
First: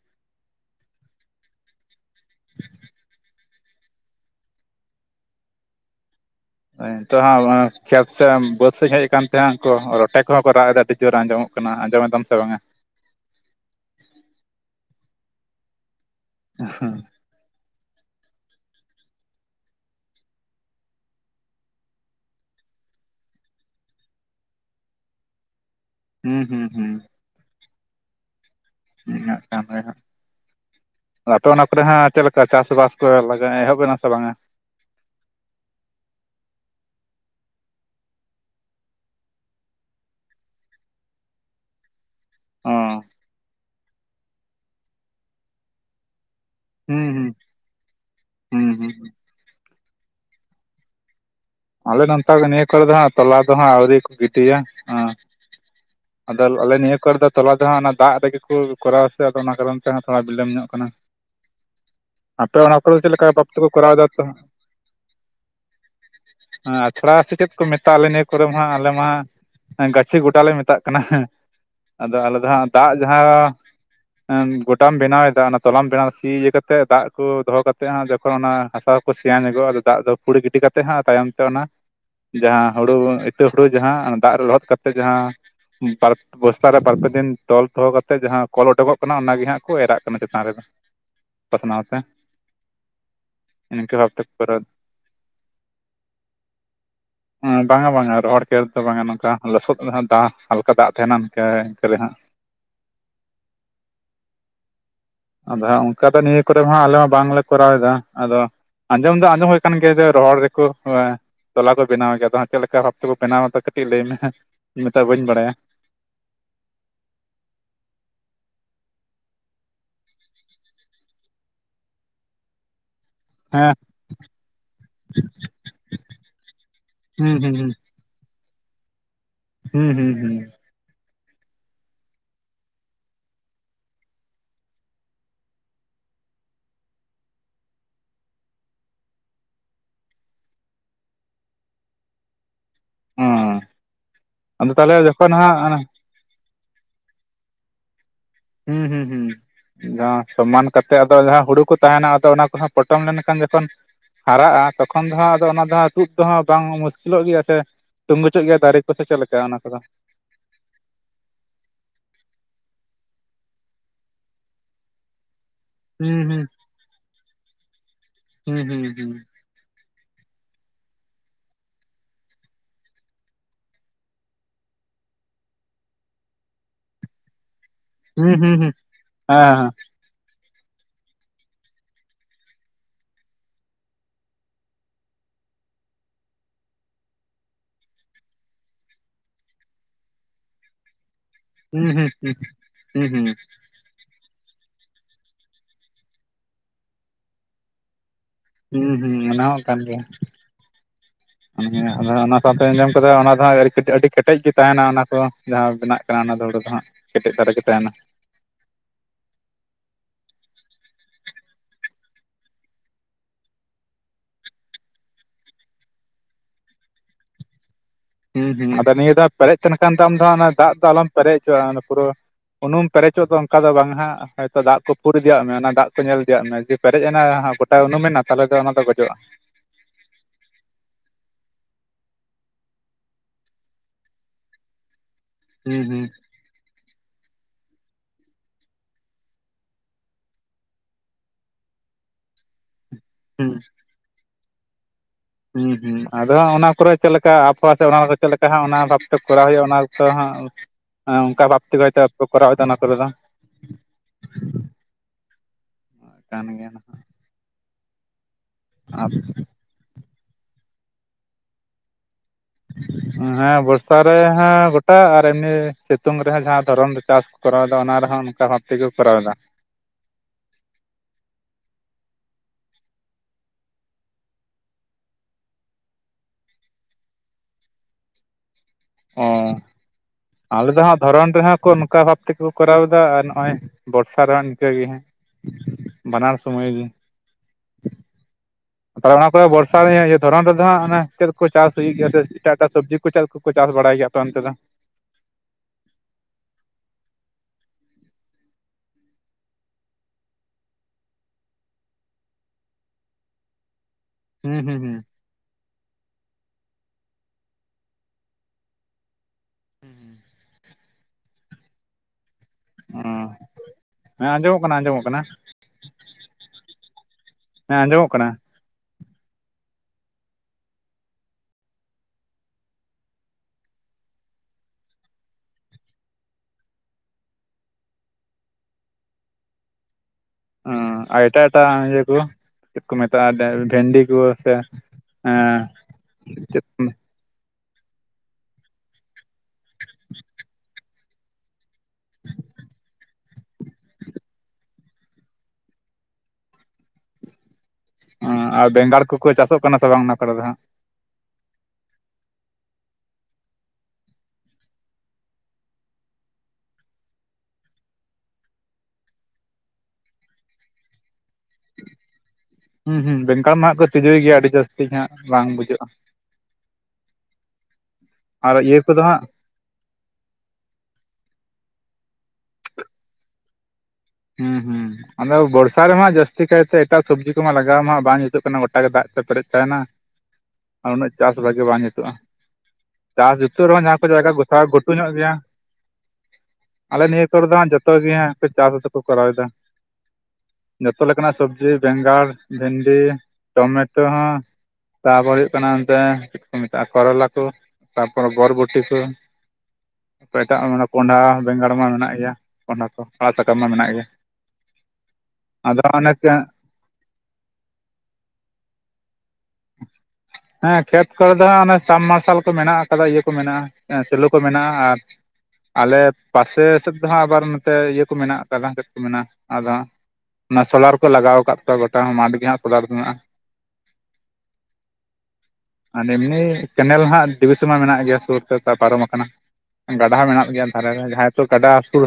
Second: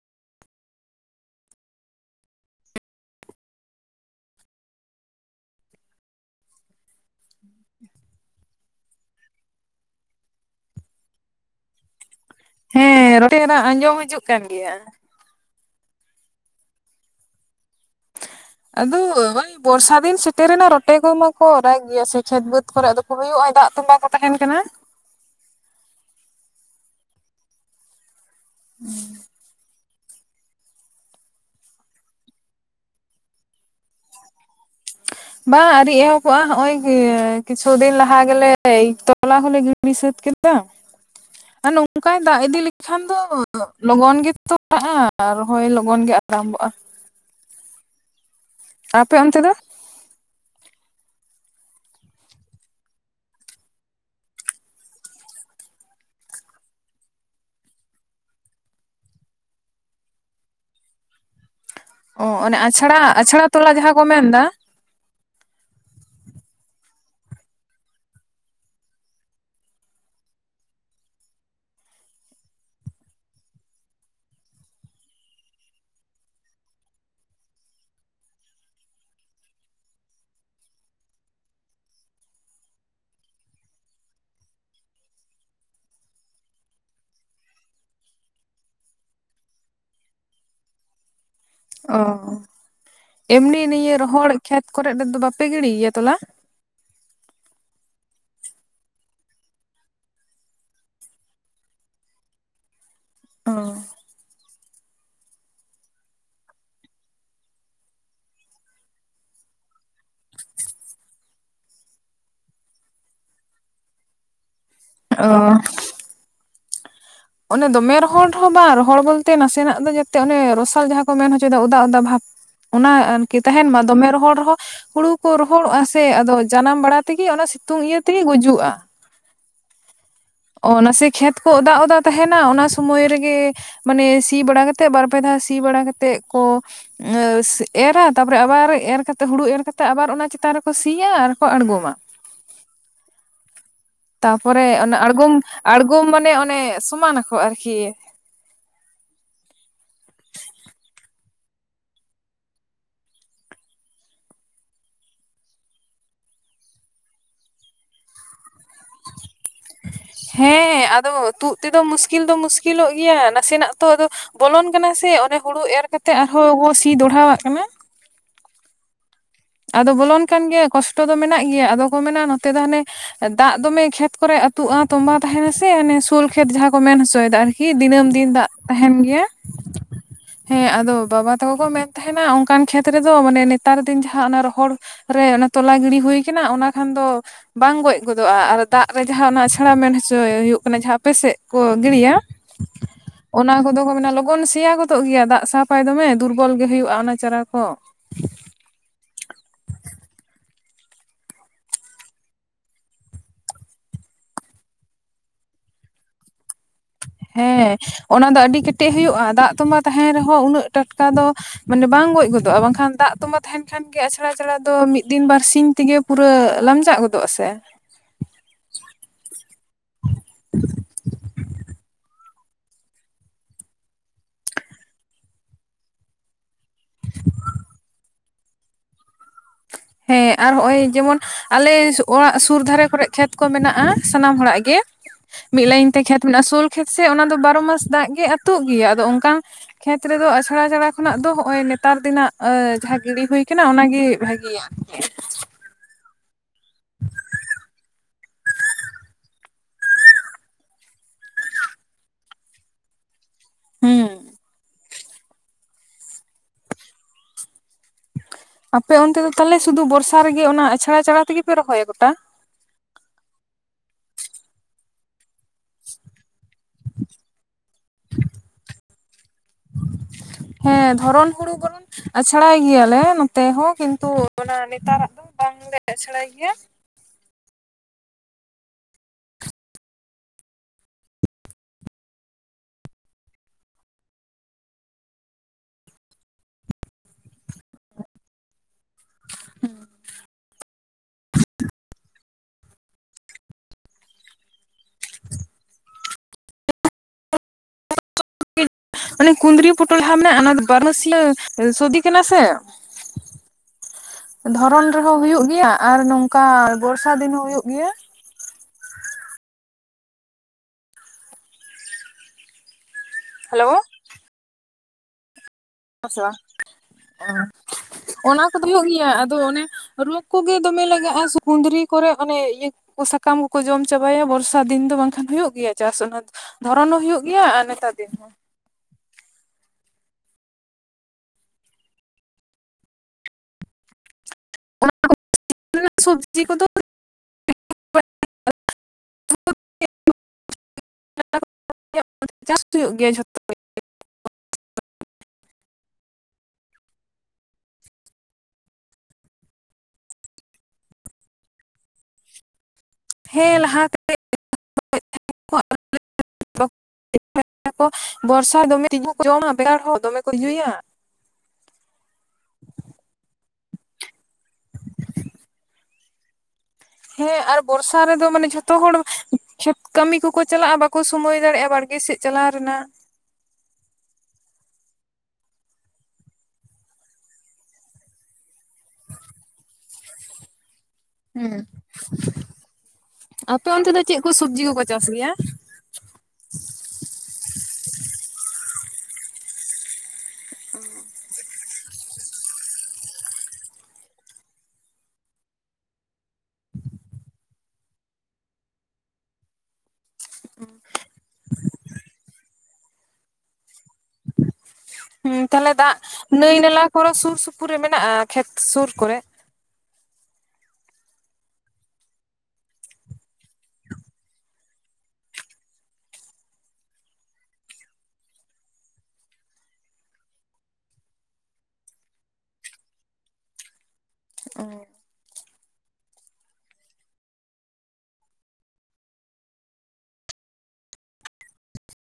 ᱱᱤᱛᱚᱜ ᱦᱟᱸᱜ ᱠᱷᱮᱛ ᱥᱮᱫ ᱵᱟᱹᱫᱽ ᱥᱮᱫ ᱦᱮᱡ ᱟᱠᱟᱱ ᱛᱟᱦᱮᱸᱜ ᱩᱱᱠᱩ ᱨᱚᱴᱮ ᱠᱚᱦᱚᱸ ᱠᱚ ᱨᱟᱜ ᱮᱫᱟ ᱟᱹᱰᱤ ᱡᱳᱨ ᱟᱸᱡᱚᱢᱚᱜ ᱠᱟᱱᱟ ᱠᱟᱱᱟ ᱟᱸᱡᱚᱢ ᱮᱫᱟᱢ ᱥᱮ ᱵᱟᱝᱟ ᱦᱮᱸ ᱨᱚᱴᱮ ᱨᱟᱜ ᱟᱸᱡᱚᱢ ᱦᱤᱡᱩᱜ ᱠᱟᱱ ᱜᱮᱭᱟ [inaudible] ᱟᱫᱚ ᱵᱚᱨᱥᱟ ᱫᱤᱱ ᱥᱮᱴᱮᱨ ᱨᱮᱱᱟ ᱨᱚᱴᱮ ᱠᱚᱢᱟᱠᱚ ᱨᱟᱜ ᱜᱮᱭᱟ ᱥᱮ ᱠᱷᱮᱛ ᱵᱟᱹᱫᱽ ᱠᱚᱨᱮᱫᱚ ᱦᱩᱭᱩᱜ ᱟᱭ ᱫᱟᱜ ᱛᱩᱸᱵᱟ ᱠᱚ ᱛᱟᱦᱮᱱ ᱠᱟᱱᱟ ᱦᱩᱸ ᱦᱩᱸ ᱦᱩᱸ [unintelligible] [unintelligible] ᱟᱯᱮ ᱚᱱᱟ ᱠᱚᱨᱮ ᱦᱟᱸᱜ ᱪᱮᱫ ᱞᱮᱠᱟ ᱪᱟᱥᱵᱟᱥ ᱠᱚ ᱞᱟᱜᱟ ᱮᱦᱚᱵ ᱮᱱᱟ ᱥᱮ ᱵᱟᱝᱟ ᱵᱟᱝ ᱟᱨᱤ ᱮᱦᱚᱵᱚᱜᱼᱟ ᱦᱚᱜ ᱚᱭ ᱠᱤᱪᱷᱩᱫᱤᱱ ᱞᱟᱦᱟ ᱜᱮᱞᱮ ᱛᱚᱞᱟ ᱦᱚᱞᱮ ᱜᱤᱲᱤ ᱥᱟᱹᱛ ᱠᱮᱫᱟ ᱚᱱᱠᱟᱭ ᱫᱟᱜ ᱤᱫᱤ ᱚ ᱞᱮᱠᱷᱟᱱ ᱫᱚ ᱞᱚᱜᱚᱱ ᱜᱮ ᱛᱚᱨᱟᱜᱼᱟ ᱟᱨ ᱨᱚᱦᱚᱭ ᱞᱚᱜᱚᱱ ᱜᱮ ᱟᱨᱟᱢᱚᱜᱼᱟ ᱦᱩᱸ ᱦᱩᱸ ᱦᱩᱸ ᱦᱩᱸ ᱟᱯᱮ ᱚᱱᱛᱮ ᱫᱚ ᱟᱞᱮ ᱱᱚᱱᱛᱮ ᱱᱤᱭᱟᱹ ᱠᱚᱨᱮ ᱫᱚᱦᱟᱸᱜ ᱛᱚᱞᱟ ᱫᱚᱦᱟᱸᱜ ᱟᱹᱣᱨᱤ ᱠᱚ ᱜᱤᱰᱤᱭᱟ ᱦᱮᱸ ᱟᱫᱚ ᱟᱞᱮ ᱱᱤᱭᱟᱹ ᱠᱚᱨᱮ ᱛᱚᱞᱟ ᱫᱚᱦᱟᱸᱜ ᱚᱱᱟ ᱫᱟᱜ ᱨᱮᱜᱮ ᱠᱚᱨᱟᱣ ᱟᱥᱮ ᱟᱫᱚ ᱚᱱᱟ ᱠᱟᱨᱚᱱ ᱛᱮ ᱛᱷᱚᱲᱟ ᱵᱤᱞᱚᱢ ᱧᱚᱜ ᱟᱠᱟᱱᱟ ᱚ ᱟᱯᱮ ᱚᱱᱮ ᱚᱱᱟ ᱠᱚᱨᱮ ᱟᱪᱷᱟᱲᱟ ᱫᱚ ᱪᱮᱫ ᱞᱮᱠᱟ ᱟᱪᱷᱟᱲᱟ ᱵᱟᱯ ᱛᱮᱠᱚ ᱛᱚᱞᱟ ᱡᱟᱦᱟᱸ ᱠᱚ ᱠᱚᱨᱟᱣᱮᱫᱟ ᱛᱚ ᱦᱟᱸᱜ ᱢᱮᱱᱫᱟ ᱦᱮᱸ ᱟᱨ ᱛᱷᱚᱲᱟ ᱥᱮ ᱪᱮᱫ ᱠᱚ ᱢᱮᱛᱟᱜ ᱞᱮᱮ ᱱᱤᱭᱟᱹ ᱠᱚᱨᱮ ᱢᱟ ᱟᱞᱮ ᱢᱟ ᱦᱮᱸ ᱜᱟᱹᱪᱷᱤ ᱜᱚᱴᱟ ᱞᱮ ᱢᱮᱛᱟᱜ ᱠᱟᱱᱟ ᱟᱫᱚ ᱟᱞᱮ ᱫᱚ ᱦᱟᱸᱜ ᱫᱟᱜ ᱡᱟᱦᱟᱸᱼᱼ ᱦᱮᱸ, ᱜᱚᱴᱟᱢ ᱵᱮᱱᱟᱣᱮᱫᱟ ᱚᱱᱟ ᱛᱚᱞᱟᱢ ᱵᱮᱱᱟᱣ ᱥᱤ ᱤᱭᱟᱹ ᱠᱟᱛᱮᱜ ᱫᱟᱜ ᱠᱚ ᱫᱚᱦᱚ ᱠᱟᱛᱮᱜ ᱦᱟᱸᱜ ᱡᱚᱠᱷᱚᱱ ᱚᱱᱟ ᱦᱟᱥᱟᱼᱼ ᱠᱚ ᱥᱮᱭᱟ ᱧᱚᱜᱚᱜ-ᱟ ᱟᱫᱚ ᱫᱟᱜ ᱫᱚ ᱯᱷᱩᱲ ᱜᱤᱰᱤ ᱠᱟᱛᱮ ᱦᱟᱸᱜ ᱛᱟᱭᱚᱢ ᱛᱮ ᱚᱱᱟ ᱡᱟᱦᱟᱸ ᱦᱩᱲᱩ ᱤᱛᱟᱹ ᱦᱩᱲᱩ ᱡᱟᱦᱟᱸ ᱚᱱᱟ ᱫᱟᱜ ᱨᱮ ᱞᱚᱦᱚᱫ ᱠᱟᱛᱮ ᱡᱟᱦᱟᱸ [unintelligible] ᱵᱚᱥᱛᱟ ᱨᱮ ᱵᱟᱨᱯᱮ ᱫᱤᱱ ᱛᱚᱞ ᱫᱚᱦᱚ ᱠᱟᱛᱮᱫ ᱡᱟᱦᱟᱸ ᱠᱚᱞ ᱚᱰᱚᱠᱚᱜ ᱠᱟᱱᱟ ᱚᱱᱟᱜᱮ ᱦᱟᱸᱜ ᱠᱚ ᱮᱨᱟᱜ ᱠᱟᱱᱟ ᱪᱮᱛᱟᱱ ᱨᱮᱫᱚ ᱯᱟᱥᱱᱟᱣ ᱛᱮ ᱚ ᱮᱢᱱᱤ ᱱᱤᱭᱟᱹ ᱤᱱᱠᱟᱹ ᱵᱷᱟᱵ ᱨᱚᱦᱚᱲ ᱛᱮᱠᱚ ᱠᱚᱨᱟᱣ ᱠᱷᱮᱛ ᱠᱚᱨᱮ ᱫᱚ ᱵᱟᱯᱮ ᱜᱤᱲᱤᱭ ᱜᱮᱭᱟ ᱛᱚᱞᱟ? ᱵᱟᱝᱟ ᱵᱟᱝᱟ ᱨᱚᱦᱚᱲ ᱠᱷᱮᱛ ᱨᱮᱫᱚ ᱵᱟᱝᱟ ᱱᱚᱝᱠᱟ ᱞᱚᱥᱚᱫ ᱞᱟᱦᱟ ᱫᱟ, ᱦᱟᱞᱠᱟ ᱫᱟᱜ ᱛᱟᱦᱮᱱᱟ ᱤᱱᱠᱟᱹ ᱤᱱᱠᱟᱹᱞᱮ ᱦᱟᱸᱜ [inaudible] ᱚ ᱟᱫᱚ ᱦᱟᱸᱜ ᱚᱱᱠᱟ ᱫᱚ ᱱᱤᱭᱟᱹ ᱠᱚᱨᱮ ᱦᱟᱸᱜ ᱟᱞᱮ ᱢᱟ ᱵᱟᱝᱞᱮ ᱠᱚᱨᱟᱣᱮᱫᱟ ᱟᱫᱚ ᱟᱸᱡᱚᱢ ᱫᱚ ᱟᱸᱡᱚᱢ ᱦᱩᱭ ᱠᱟᱱ ᱜᱮᱭᱟ ᱡᱮ ᱨᱚᱦᱚᱲ ᱨᱮᱠᱚ ᱦᱳᱭ ᱛᱚᱞᱟ ᱠᱚ ᱵᱮᱱᱟᱣ ᱜᱮᱭᱟ ᱟᱫᱚ ᱦᱟᱸᱜ ᱪᱮᱫ ᱞᱮᱠᱟ ᱵᱷᱟᱵ ᱛᱮᱠᱚ ᱵᱮᱱᱟᱣ ᱫᱚ ᱠᱟᱹᱴᱤᱡ ᱞᱟᱹᱭᱢᱮ ᱦᱮᱸ ᱤᱧᱢᱟᱛᱚ ᱵᱟᱹᱧ ᱵᱟᱲᱟᱭᱟ ᱚ ᱚᱱᱮ ᱫᱚᱢᱮ ᱨᱚᱦᱚᱲ ᱨᱮᱦᱚᱸ ᱵᱟᱝ, ᱨᱚᱦᱚᱲ ᱵᱚᱞᱛᱮ ᱱᱟᱥᱮᱱᱟᱜ ᱫᱚ ᱡᱟᱛᱮ ᱚᱱᱮ ᱨᱚᱥᱟᱞ ᱡᱟᱦᱟᱸ ᱠᱚ ᱢᱮᱱ ᱦᱚᱪᱚᱭᱫᱟ ᱚᱫᱟ ᱚᱫᱟ ᱵᱷᱟᱵᱽ ᱚᱱᱟ ᱮᱱ ᱠᱤ ᱛᱟᱦᱮᱱ ᱢᱟ ᱫᱚᱢᱮ ᱨᱚᱦᱚᱲ ᱨᱮᱦᱚᱸ ᱦᱩᱲᱩ ᱠᱚ ᱨᱚᱦᱚᱲᱚᱜᱼᱟ ᱥᱮ ᱟᱫᱚ ᱡᱟᱱᱟᱢ ᱵᱟᱲᱟ ᱛᱮᱜᱮ ᱦᱮᱸ ᱦᱩᱸ ᱚᱱᱟ ᱦᱩᱸ ᱥᱤᱛᱩᱝ ᱤᱭᱟᱹᱼᱼ ᱛᱮᱜᱮ ᱜᱩᱡᱩᱜᱼᱟ ᱦᱩᱸ ᱦᱩᱸ ᱦᱩᱸ ᱚ, ᱚᱱᱟ ᱥᱤ ᱠᱷᱮᱛ ᱠᱚ ᱚᱫᱟ ᱚᱫᱟᱼᱼ ᱛᱟᱦᱮᱱᱟ ᱚᱱᱟ ᱥᱚᱢᱚᱭ ᱨᱮᱜᱮ ᱢᱟᱱᱮ ᱥᱤ ᱵᱟᱲᱟ ᱠᱟᱛᱮᱫ ᱵᱟᱨᱯᱮ ᱫᱷᱟᱣ ᱥᱤ ᱵᱟᱲᱟ ᱠᱟᱛᱮᱫ ᱠᱚᱼᱼ ᱮᱨᱟ, ᱛᱟᱨᱯᱚᱨᱮ ᱟᱵᱟᱨ ᱮᱨ ᱠᱟᱛᱮᱜ ᱦᱩᱲᱩ ᱮᱨ ᱠᱟᱛᱮᱜ ᱟᱵᱟᱨ ᱚᱱᱟ ᱪᱮᱛᱟᱱ ᱨᱮᱠᱚ ᱥᱤᱭᱟ ᱟᱨᱠᱚ ᱟᱬᱜᱚᱢᱟ ᱚᱸ ᱛᱟᱯᱚᱨᱮ ᱟᱫᱚ ᱛᱟᱦᱚᱞᱮ ᱡᱚᱠᱷᱚᱱ ᱟᱲᱜᱚᱢ, ᱦᱟᱸᱜ ᱟᱲᱜᱚᱢ ᱢᱟᱱᱮ ᱚᱱᱮ ᱥᱚᱢᱟᱱᱟᱠᱚ ᱟᱨᱠᱤ ᱦᱩᱸ ᱦᱩᱸ ᱦᱩᱸ ᱵᱟ, ᱥᱚᱢᱟᱱ ᱠᱟᱛᱮᱫ ᱟᱫᱚ ᱡᱟᱦᱟᱸ ᱦᱩᱲᱩ ᱠᱚ ᱛᱟᱦᱮᱱᱟ ᱟᱫᱚ ᱚᱱᱟᱠᱚ ᱦᱟᱸᱜ ᱯᱚᱴᱚᱢ ᱞᱮᱱᱠᱷᱟᱱ ᱡᱚᱠᱷᱚᱱᱼᱼ ᱦᱟᱨᱟᱜᱼᱟ ᱛᱚᱠᱷᱚᱱ ᱫᱚ ᱦᱸᱟᱜ ᱟᱫᱚ ᱚᱱᱟ ᱫᱚ ᱦᱟᱸᱜ ᱛᱩᱫᱽ ᱛᱮᱸᱦᱚ ᱵᱟᱝ ᱢᱩᱥᱠᱤᱞᱚᱜ ᱜᱮᱭᱟ ᱥᱮ? ᱼᱼ ᱴᱩᱝᱜᱟᱹᱪᱚᱜ ᱜᱮᱭᱟ ᱫᱟᱨᱮ ᱠᱚᱥᱮ ᱪᱮᱫ ᱞᱮᱠᱟ ᱚᱱᱟ ᱠᱚᱫᱚ? ᱦᱮᱸ ᱟᱫᱚ ᱛᱩᱫ ᱛᱮᱫᱚ ᱢᱩᱥᱠᱤᱞ ᱫᱚ ᱢᱩᱥᱠᱤᱞᱚᱜ ᱜᱮᱭᱟ ᱱᱟᱥᱮᱱᱟᱜ ᱛᱚ ᱟᱫᱚᱼᱼ ᱵᱚᱞᱚᱱ ᱠᱟᱱᱟ ᱥᱮ ᱚᱱᱮ ᱦᱩᱲᱩ ᱮᱨ ᱠᱟᱛᱮᱜ ᱦᱩᱸ ᱦᱩᱸ ᱟᱨᱦᱚᱸ ᱵᱚ ᱥᱤ ᱫᱚᱲᱦᱟᱣᱟᱜ ᱠᱟᱱᱟ ᱦᱩᱸ ᱦᱩᱸ ᱦᱩᱸ ᱟᱫᱚ ᱵᱚᱞᱚᱱ ᱠᱟᱱ ᱜᱮᱭᱟ ᱠᱚᱥᱴᱚ ᱫᱚ ᱢᱮᱱᱟᱜ ᱜᱮᱭᱟ ᱟᱫᱚ ᱠᱚ ᱢᱮᱱᱟ ᱱᱚᱛᱮ ᱫᱚ ᱦᱟᱱᱮᱼᱼ ᱫᱟᱜ ᱫᱚᱢᱮ ᱠᱷᱮᱛ ᱠᱚᱨᱮ ᱟᱹᱛᱩᱜᱼᱟ ᱛᱚᱸᱵᱟ ᱛᱟᱦᱮᱱᱟ ᱥᱮ ᱚᱱᱮ ᱥᱳᱞ ᱠᱷᱮᱛ ᱡᱟᱦᱟᱸ ᱠᱚ ᱢᱮᱱ ᱦᱚᱪᱚᱭ ᱫᱟ ᱟᱨᱠᱤ ᱠᱤ ᱫᱤᱱᱟᱹᱢ ᱫᱤᱱ ᱦᱩᱸ ᱫᱟᱜ ᱦᱩᱸ ᱦᱩᱸ ᱛᱟᱸᱦᱮᱱ ᱜᱮᱭᱟ ᱦᱮᱸ ᱦᱮᱸ ᱦᱮᱸ ᱟᱫᱚ ᱵᱟᱵᱟ ᱛᱟᱠᱚ ᱠᱚ ᱢᱮᱱ ᱛᱟᱦᱮᱱᱟ ᱚᱱᱠᱟᱱ ᱠᱷᱮᱛ ᱨᱮᱫᱚ ᱢᱟᱱᱮ ᱱᱮᱛᱟᱨ ᱫᱤᱱ ᱡᱟᱦᱟᱸᱼᱼ ᱦᱮᱸ, ᱚᱱᱟ ᱨᱚᱦᱚᱲ ᱨᱮ ᱚᱱᱟ ᱛᱚᱞᱟ ᱜᱤᱲᱤ ᱦᱩᱭ ᱠᱟᱱᱟ ᱚᱱᱟ ᱠᱷᱟᱱ ᱫᱚᱼᱼ ᱵᱟᱝ ᱜᱚᱡ ᱜᱚᱫᱚᱜᱼᱟ ᱟᱨ ᱫᱟᱜ ᱨᱮ ᱡᱟᱦᱟᱸ ᱚᱱᱟ ᱟᱪᱷᱟᱲᱟ ᱢᱮᱱ ᱦᱚᱪᱚᱭ ᱦᱩᱭᱩᱜ ᱠᱟᱱᱟ ᱡᱟᱦᱟᱸ ᱟᱯᱮᱥᱮᱫᱼᱼ ᱠᱚ ᱦᱩᱸ ᱦᱩᱸ ᱜᱤᱲᱜᱤᱭᱟ ᱦᱩᱸ ᱦᱩᱸ ᱦᱩᱸ ᱚᱱᱟ ᱠᱚᱫᱚ ᱠᱚ ᱢᱮᱱᱟ ᱞᱚᱜᱚᱱ ᱥᱮᱭᱟ ᱜᱚᱫ ᱛᱚᱜ ᱜᱮᱭᱟ ᱫᱟᱜ ᱥᱟᱯᱟᱭ ᱫᱚᱢᱮ ᱫᱩᱨᱵᱚᱞ ᱜᱮ ᱦᱩᱭᱩᱜᱼᱟ ᱚᱱᱟ ᱪᱟᱨᱟ ᱠᱚ ᱦᱩᱸ ᱦᱩᱸ ᱚᱱᱟᱦᱚᱸ ᱠᱟᱱ ᱜᱮᱭᱟ ᱟᱫᱚ ᱚᱱᱟ ᱥᱟᱶᱛᱮᱧ ᱟᱸᱡᱚᱢ ᱠᱟᱫᱟ ᱚᱱᱟ ᱫᱚ ᱦᱟᱸᱜ ᱟᱹᱰᱤ ᱠᱮᱴᱮᱡ ᱜᱮ ᱛᱟᱦᱮᱱᱟ ᱚᱱᱟ ᱠᱚ ᱡᱟᱦᱟᱸ ᱵᱮᱱᱟᱜ ᱠᱟᱱᱟ ᱚᱱᱟᱫᱚ ᱦᱳᱬᱳ ᱫᱚ ᱦᱟᱸᱜ ᱠᱮᱴᱮᱡ ᱫᱷᱟᱨᱟ ᱜᱮ ᱦᱮᱸ ᱛᱟᱦᱮᱱᱟ ᱚᱱᱟ ᱫᱚ ᱟᱹᱰᱤ ᱠᱮᱴᱮᱡ ᱦᱩᱭᱩᱜᱼᱟ ᱫᱟᱜ ᱛᱚᱸᱵᱟ ᱛᱟᱦᱮᱱ ᱨᱮᱦᱚᱸ ᱩᱱᱟᱹᱜ ᱴᱟᱴᱠᱟ ᱫᱚᱼᱼ ᱢᱟᱱᱮ ᱵᱟᱝ ᱜᱚᱡ ᱜᱚᱫᱚᱜᱼᱟ ᱵᱟᱝᱠᱷᱟᱱ ᱫᱟᱜ ᱛᱚᱸᱵᱟ ᱛᱟᱦᱮᱱ ᱠᱷᱟᱱᱜᱮ ᱟᱪᱷᱲᱟ ᱪᱟᱲᱟ ᱫᱚ ᱢᱤᱫ ᱫᱤᱱ ᱵᱟᱨ ᱥᱤᱧ ᱛᱮᱜᱮ ᱯᱩᱨᱟᱹ ᱞᱟᱢᱡᱟᱜ ᱜᱚᱫᱚᱼᱟ ᱥᱮ ᱦᱩᱸ ᱦᱩᱸ ᱟᱫᱚ ᱱᱤᱭᱟᱹ ᱫᱚ ᱯᱮᱨᱮᱡ ᱛᱟᱦᱮᱱ ᱠᱷᱟᱱ ᱛᱚ ᱫᱟᱜ ᱫᱚ ᱟᱞᱚᱢ ᱯᱮᱨᱮᱡ ᱦᱚᱪᱚᱣᱟᱜᱼᱟ ᱯᱩᱨᱟᱹ ᱩᱱᱩᱢ ᱯᱮᱨᱮᱪᱚᱜ ᱫᱚ ᱚᱱᱠᱟ ᱫᱚ ᱵᱟᱝ ᱦᱟᱸᱜᱼᱼ ᱦᱳᱭᱛᱳ ᱫᱟᱜ ᱠᱚ ᱯᱷᱩᱲ ᱤᱫᱤᱭᱟᱜ ᱢᱮ ᱚᱱᱟ ᱫᱟᱜ ᱠᱚ ᱧᱮᱞ ᱤᱫᱤᱭᱟᱜ ᱢᱮ ᱡᱩᱫᱤ ᱯᱮᱨᱮᱡ ᱮᱱᱟ ᱦᱟᱸᱜ ᱜᱚᱴᱟᱜᱮ ᱩᱱᱩᱢᱮᱢᱮᱱᱟ ᱛᱟᱦᱞᱮ ᱫᱚ ᱚᱱᱟ ᱫᱚ ᱜᱚᱡᱚᱜᱼᱟ ᱦᱮᱸ ᱟᱨ ᱦᱚᱸᱜᱼᱚᱭ ᱡᱮᱢᱚᱱ ᱟᱞᱮ ᱚᱲᱟᱜ ᱥᱩᱨ ᱫᱷᱟᱨᱮ ᱠᱚᱨᱮᱜ ᱠᱷᱮᱛ ᱠᱚ ᱢᱮᱱᱟᱜᱼᱟ ᱥᱟᱱᱟᱢ ᱦᱚᱲᱟᱜ ᱜᱮ ᱢᱤᱫ ᱦᱩᱸ ᱞᱟᱭᱤᱱ ᱛᱮ ᱦᱩᱸ ᱠᱷᱮᱛ ᱢᱮᱱᱟᱜᱼᱟ ᱥᱳᱞ ᱠᱷᱮᱛ ᱥᱮ ᱚᱱᱟ ᱫᱚ ᱵᱟᱨᱚ ᱢᱟᱥ ᱫᱟᱜ ᱜᱮ ᱟᱹᱛᱩᱜ ᱜᱮᱭᱟ ᱟᱫᱚ ᱚᱱᱠᱟᱱ ᱠᱷᱮᱛ ᱨᱮᱫᱚ ᱟᱪᱷᱲᱟ ᱪᱷᱟᱲᱟ ᱠᱷᱚᱱᱟᱜ ᱫᱚ ᱦᱚᱸᱜᱼᱚᱭ ᱱᱮᱛᱟᱨ ᱫᱤᱱᱟᱜ ᱡᱟᱦᱟᱸ ᱜᱤᱲᱤ ᱦᱩᱭ ᱦᱩᱸ ᱠᱟᱱᱟ ᱚᱱᱟᱜᱮ ᱵᱷᱟᱹᱜᱮᱭᱟ ᱦᱩᱸ ᱦᱩᱸ ᱟᱫᱚ ᱦᱟᱸᱜ ᱚᱱᱟ ᱠᱚᱨᱮ ᱪᱮᱫ ᱞᱮᱠᱟ ᱟᱵᱚᱦᱟᱣᱟ ᱥᱮ ᱚᱱᱟ ᱠᱚᱫᱚ ᱪᱮᱫ ᱞᱮᱠᱟ ᱦᱟᱸᱜ ᱚᱱᱟ ᱵᱷᱟᱵᱛᱮ ᱠᱚᱨᱟᱣ ᱦᱩᱭᱩᱜᱼᱟ ᱴ, ᱚᱱᱟ ᱜᱮᱛᱚ ᱦᱟᱸᱜ ᱦᱮᱸ ᱚᱝᱠᱟ ᱵᱟᱵᱽ ᱛᱮᱜᱮ ᱦᱚᱭᱛᱳ ᱟᱯᱮ ᱯᱮ ᱠᱚᱨᱟᱣᱮᱫᱟ ᱚᱱᱟ ᱠᱚᱨᱮ ᱫᱚ ᱦᱩᱸ᱾ ᱠᱟᱱ ᱜᱮᱭᱟ ᱱᱟᱦᱟᱜ᱾ ᱟᱯᱮ ᱚᱱᱛᱮ ᱫᱚ ᱛᱟᱦᱮᱞᱮ ᱥᱩᱫᱩ ᱵᱚᱨᱥᱟ ᱨᱮᱜᱮ ᱚᱱᱟ ᱟᱪᱷᱟᱲᱟ ᱪᱷᱟᱲᱟ ᱛᱮᱜᱮ ᱯᱮ ᱨᱚᱦᱚᱭᱟ ᱜᱚᱴᱟ? ᱦᱮᱸ ᱵᱚᱨᱥᱟ ᱨᱮ ᱦᱟᱸ ᱜᱚᱴᱟ ᱟᱨ ᱮᱢᱱᱤ᱾ ᱥᱤᱛᱩᱝ ᱨᱮᱦᱚᱸ ᱡᱟᱦᱟᱸ ᱫᱷᱚᱨᱚᱢ ᱨᱮ ᱪᱟᱥ ᱠᱚ ᱠᱚᱨᱟᱣᱮᱫᱟ ᱚᱱᱟ ᱨᱮᱦᱚᱸ ᱚᱱᱠᱟ ᱵᱷᱟᱵᱽ ᱛᱮ ᱠᱚ ᱠᱚᱨᱟᱣᱮᱫᱟ᱾ ᱦᱮᱸ ᱫᱷᱚᱨᱚᱱ ᱦᱩᱲᱩ ᱵᱚᱨᱚᱱ ᱟᱪᱷᱲᱟᱭ ᱜᱮᱭᱟᱞᱮ ᱱᱚᱛᱮ ᱦᱚᱸ ᱠᱤᱱᱛᱩ ᱚᱱᱟ ᱱᱮᱛᱟᱨᱟᱜ ᱫᱚ ᱵᱟᱝᱞᱮ ᱟᱪᱲᱟᱭ ᱜᱮᱭᱟ᱾ ᱚ ᱟᱞᱮ ᱫᱚ ᱦᱟᱸᱜ ᱫᱷᱚᱨᱚᱱ ᱨᱮᱦᱚᱸ ᱠᱚ ᱱᱚᱝᱠᱟ ᱵᱷᱟᱵᱽ ᱛᱮᱠᱚ ᱠᱚ ᱠᱚᱨᱟᱣ ᱮᱫᱟ ᱟᱨ ᱱᱚᱜᱼᱚᱭ ᱵᱚᱨᱥᱟ ᱨᱮᱦᱚᱸ ᱤᱱᱠᱟᱹᱜᱮ ᱦᱟᱸᱜ ᱵᱟᱱᱟᱨ ᱥᱚᱢᱚᱭ ᱜᱮ᱾ ᱛᱟᱦᱚᱞᱮ ᱚᱱᱟ ᱠᱚᱨᱮ ᱵᱚᱨᱥᱟᱱ ᱨᱮ ᱫᱷᱚᱨᱚᱱ ᱨᱮᱫᱚ ᱦᱟᱸᱜ ᱪᱮᱫ ᱠᱚ? ᱠᱚ ᱪᱟᱥ ᱦᱩᱭᱩᱜ ᱜᱮᱭᱟ ᱥᱮ ᱮᱴᱟᱜ ᱮᱴᱟᱜ ᱥᱚᱵᱽᱡᱤ ᱠᱚ ᱪᱮᱫ ᱠᱚᱠᱚ ᱪᱟᱥ ᱵᱟᱲᱟᱭ ᱜᱮᱭᱟ ᱟᱯᱮ ᱚᱱᱛᱮ ᱫᱚ? ᱚᱱᱮ ᱠᱩᱸᱫᱽᱨᱤ ᱯᱩᱚᱴᱚᱞ ᱡᱟᱸᱦᱟ ᱢᱮᱱᱟᱜᱼᱟ ᱚᱱᱟ ᱫᱚ ᱵᱟᱨᱚᱢᱤᱥᱤᱭᱟᱹ ᱥᱚᱵᱽᱡᱤ‌ ᱠᱟᱱᱟ ᱥᱮ᱾ [unintelligible] ᱦᱩᱸ ᱦᱩᱸ ᱫᱷᱚᱨᱚᱱ ᱦᱩᱸ ᱨᱮᱦᱚᱸ ᱦᱩᱭᱩᱜ ᱜᱮᱭᱟ ᱟᱨ ᱱᱚᱝᱠᱟ ᱵᱚᱨᱥᱟ ᱫᱤᱱ ᱦᱚᱸ ᱦᱩᱭᱩᱜ ᱜᱮᱭᱟ᱾ [unintelligible] ᱚ ᱦᱮᱞᱳ᱾ ᱦᱮᱸ ᱟᱸᱡᱚᱢᱚᱜ ᱠᱟᱱᱟ ᱟᱸᱡᱚᱢᱚᱜ ᱠᱟᱱᱟ᱾ ᱥᱮ ᱵᱟᱝ ᱚ ᱦᱮᱸ ᱟᱸᱡᱚᱢᱚᱜ ᱠᱟᱱᱟ᱾ ᱦᱩᱭᱩᱜ ᱜᱮᱭᱟ ᱟᱫᱚ ᱚᱱᱮ ᱨᱳᱜᱽ ᱠᱚᱜᱮ ᱫᱚᱢᱮ ᱞᱟᱜᱟᱜᱼᱟ ᱠᱩᱸᱫᱽᱨᱤ ᱠᱚᱨᱮ ᱚᱱᱮ ᱤᱭᱟᱹ ᱥᱟᱠᱟᱢ ᱠᱚᱠᱚ ᱡᱚᱢ ᱪᱟᱵᱟᱭᱟ ᱵᱚᱨᱥᱟ ᱫᱤᱱ ᱫᱚ ᱵᱟᱝᱠᱷᱟᱱ ᱦᱩᱭᱩᱜ ᱜᱮᱭᱟ ᱪᱟᱥ ᱚᱱᱟ ᱫᱚ ᱫᱷᱚᱨᱚᱱ ᱦᱚᱸ ᱦᱩᱭᱩᱜ ᱜᱮᱭᱟ ᱟᱨ ᱱᱮᱛᱟᱨ ᱫᱤᱱ ᱦᱚᱸ᱾ ᱩᱸ ᱟᱨ ᱮᱴᱟᱜ ᱮᱴᱟᱜ ᱤᱭᱟᱹ ᱠᱚ ᱪᱮᱫ ᱠᱚ ᱢᱮᱛᱟᱜᱼᱟ ᱵᱷᱮᱱᱰᱤ ᱠᱚ ᱥᱮ ᱚᱱᱟ ᱮᱸ ᱨᱮᱱᱟᱜ ᱥᱚᱵᱽᱡᱤ ᱛᱮᱫ [unintelligible] [unintelligible] ᱪᱟᱥ ᱦᱩᱭᱩᱜ ᱜᱮᱭᱟ ᱡᱷᱚᱛᱚ ᱜᱮ᱾ ᱟᱨ ᱵᱮᱸᱜᱟᱲ ᱠᱚᱠᱚ ᱪᱟᱥᱚᱜ ᱠᱟᱱᱟ ᱥᱮ ᱵᱟᱝ ᱚᱱᱟ ᱠᱚᱨᱮ ᱫᱚ ᱦᱟᱸᱜ᱾ ᱦᱮᱸ ᱞᱟᱦᱟᱛᱮ ᱨᱚᱦᱟᱭᱟ ᱮᱫ ᱛᱟᱦᱮᱡ ᱟᱨ ᱱᱮᱛᱟᱨ ᱫᱚ ᱵᱟᱝ [unintelligible] ᱵᱚᱨᱥᱟ ᱫᱚᱢᱮ ᱛᱤᱡᱩ ᱠᱚ ᱡᱚᱢᱟ ᱵᱮᱸᱜᱟᱲ ᱦᱚᱸ ᱠᱚ ᱛᱤᱡᱩᱭᱟ᱾ ᱦᱩᱸ ᱦᱩᱸ ᱵᱮᱸᱜᱟᱲ ᱢᱟ ᱦᱟᱸᱜ ᱠᱚ ᱛᱤᱡᱩᱭ ᱜᱮᱭᱟ ᱟᱹᱰᱤ ᱡᱟᱹᱥᱛᱤ ᱜᱮ ᱦᱟᱸᱜ ᱵᱟᱝ ᱵᱩᱡᱷᱟᱹᱜᱼᱟ᱾ ᱦᱮᱸ ᱟᱨ ᱵᱚᱨᱥᱟ ᱨᱮᱫᱚ ᱢᱟᱱᱮ ᱟᱨ ᱡᱷᱚᱛᱚ ᱤᱭᱟᱹ ᱦᱚᱲ ᱠᱚᱫᱚ ᱦᱟᱸᱜ ᱠᱷᱮᱛ ᱠᱟᱹᱢᱤ ᱠᱚᱠᱚ ᱪᱟᱞᱟᱜᱼᱟ ᱵᱟᱠᱚ ᱥᱳᱢᱚᱭᱭ ᱫᱟᱲᱮᱭᱟᱜᱼᱟ ᱵᱟᱲᱜᱮ ᱥᱮᱫ ᱪᱟᱞᱟᱣ ᱨᱮᱱᱟᱜ᱾ ᱦᱩᱸ ᱦᱩᱸ᱾ ᱟᱫᱚ ᱵᱚᱲᱥᱟ ᱨᱮᱢᱟ ᱡᱟᱹᱥᱛᱤ ᱠᱟᱭᱛᱮ ᱮᱴᱟᱜ ᱥᱚᱵᱽᱡᱤ ᱠᱚᱢᱟ ᱞᱟᱜᱟᱣ ᱢᱟ ᱵᱟᱝ ᱡᱩᱛᱩᱜ ᱠᱟᱱᱟ ᱜᱚᱴᱟ ᱜᱮ ᱫᱟᱜ ᱯᱮ ᱯᱮᱨᱮᱡ ᱛᱟᱸᱦᱮᱱᱟ᱾ ᱟᱨ ᱩᱱᱟᱹᱜ ᱪᱟᱥ ᱦᱩᱸ ᱵᱷᱟᱹᱜᱤ ᱵᱟᱝ ᱡᱛᱩᱜᱼᱟ᱾ ᱪᱟᱥ ᱡᱩᱛᱩᱜ ᱟᱯᱮ ᱨᱮᱦᱚᱸ ᱚᱱᱛᱮ ᱡᱟᱦᱟᱸ ᱫᱚ ᱠᱚ ᱪᱮᱫ ᱡᱟᱭᱜᱟ ᱜᱚᱴᱟ‌‌ ᱥᱚᱵᱽᱡᱤ ᱠᱚᱠᱚ ᱜᱷᱩᱴᱩ ᱪᱟᱥ ᱧᱚᱜ ᱜᱮᱭᱟ᱾ ᱟᱞᱮ ᱱᱤᱭᱟᱹ ᱠᱚᱨᱮ ᱫᱚᱜ ᱦᱟᱸᱜ ᱡᱚᱛᱚ ᱜᱮᱦᱟᱸᱜ ᱪᱟᱥ ᱫᱚᱠᱚ ᱠᱚᱨᱟᱣ ᱮᱫᱟ᱾ ᱡᱚᱛᱚ ᱞᱮᱠᱟᱱᱟᱜ ᱥᱚᱵᱽᱡᱤ ᱵᱮᱸᱜᱟᱲ ᱵᱷᱤᱱᱰᱤ ᱴᱚᱢᱮᱴᱳ ᱦᱚᱸ᱾ ᱛᱟᱯᱚᱨ ᱦᱩᱭᱩᱜ ᱠᱟᱱᱟ ᱚᱱᱛᱮ ᱪᱮᱫ ᱠᱚ ᱢᱮᱛᱟᱜᱼᱟ ᱠᱚᱨᱚᱞᱟ ᱠᱚ ᱾ ᱛᱟᱯᱚᱨ ᱵᱚᱨᱵᱚᱴᱤ ᱠᱚ᱾ ᱮᱴᱟᱜ ᱢᱟᱱᱮ ᱠᱚᱱᱰᱷᱟ ᱵᱮᱸᱜᱟᱲ ᱢᱟ ᱢᱮᱱᱟᱜ ᱜᱮᱭᱟ ᱠᱚᱱᱰᱷᱟ ᱠᱚ ᱟᱲᱟᱜ ᱥᱟᱠᱟᱢ ᱢᱟ ᱢᱮᱱᱟᱜ ᱾ ᱮᱜᱮ ᱦᱮᱸ ᱛᱟᱦᱞᱮ ᱫᱟᱜ ᱱᱟᱹᱭ ᱱᱟᱞᱟ ᱠᱚᱨᱮ ᱥᱩᱨ ᱥᱩᱯᱩᱨ ᱨᱮ ᱢᱮᱱᱟᱜᱼᱟ ᱠᱷᱮᱛ ᱥᱩᱨ ᱠᱚᱨᱮ᱾ ᱦᱮᱸ ᱠᱷᱮᱛ ᱠᱚᱨᱮ ᱫᱚ ᱦᱟᱸᱜ ᱚᱱᱮ ᱥᱟᱵᱽᱢᱟᱨᱥᱟᱞ ᱠᱚ ᱢᱮᱱᱟᱜ ᱠᱟᱫᱟ ᱤᱭᱟᱹ ᱠᱚ ᱢᱮᱱᱟᱜᱼᱟ ᱥᱮᱞᱚ ᱠᱚ ᱢᱮᱱᱟᱜᱼᱟ ᱟᱨ ᱟᱞᱮ ᱯᱟᱥᱮ ᱥᱮᱫ ᱫᱚ ᱦᱟᱸᱜ ᱟᱵᱟᱨ ᱱᱚᱛᱮ ᱤᱭᱟᱹ ᱠᱚ ᱢᱮᱱᱟᱜ ᱠᱟᱫᱟ ᱪᱮᱫ ᱠᱚ ᱢᱮᱱᱟᱜ ᱟᱫᱚ ᱦᱟᱸᱜ ᱚᱱᱟ ᱥᱳᱞᱟᱨ ᱠᱚ ᱞᱟᱜᱟᱣ ᱟᱠᱟᱫ ᱠᱚᱣᱟ ᱜᱚᱴᱟ ᱦᱚᱸ ᱢᱟᱴᱷ ᱜᱮ ᱦᱟᱸᱜ ᱥᱳᱞᱟᱨ ᱫᱚ ᱢᱮᱱᱟᱜᱼᱟ᱾ ᱚ ᱟᱨ ᱮᱢᱱᱤ ᱠᱮᱱᱮᱞ ᱦᱟᱸᱜ ᱰᱤᱵᱤᱥ ᱢᱟ ᱢᱮᱱᱟᱜ ᱜᱮᱭᱟ ᱥᱩᱨ ᱛᱮ ᱛᱟ ᱯᱟᱨᱚᱢ ᱠᱟᱱᱟ᱾ ᱜᱟᱰᱟ ᱦᱚᱸ ᱢᱮᱱᱟᱜ ᱜᱮᱭᱟ ᱫᱷᱟᱨᱮ ᱨᱮ ᱡᱟᱦᱟᱸᱭ ᱛᱚ ᱜᱟᱰᱟ ᱥᱩᱨ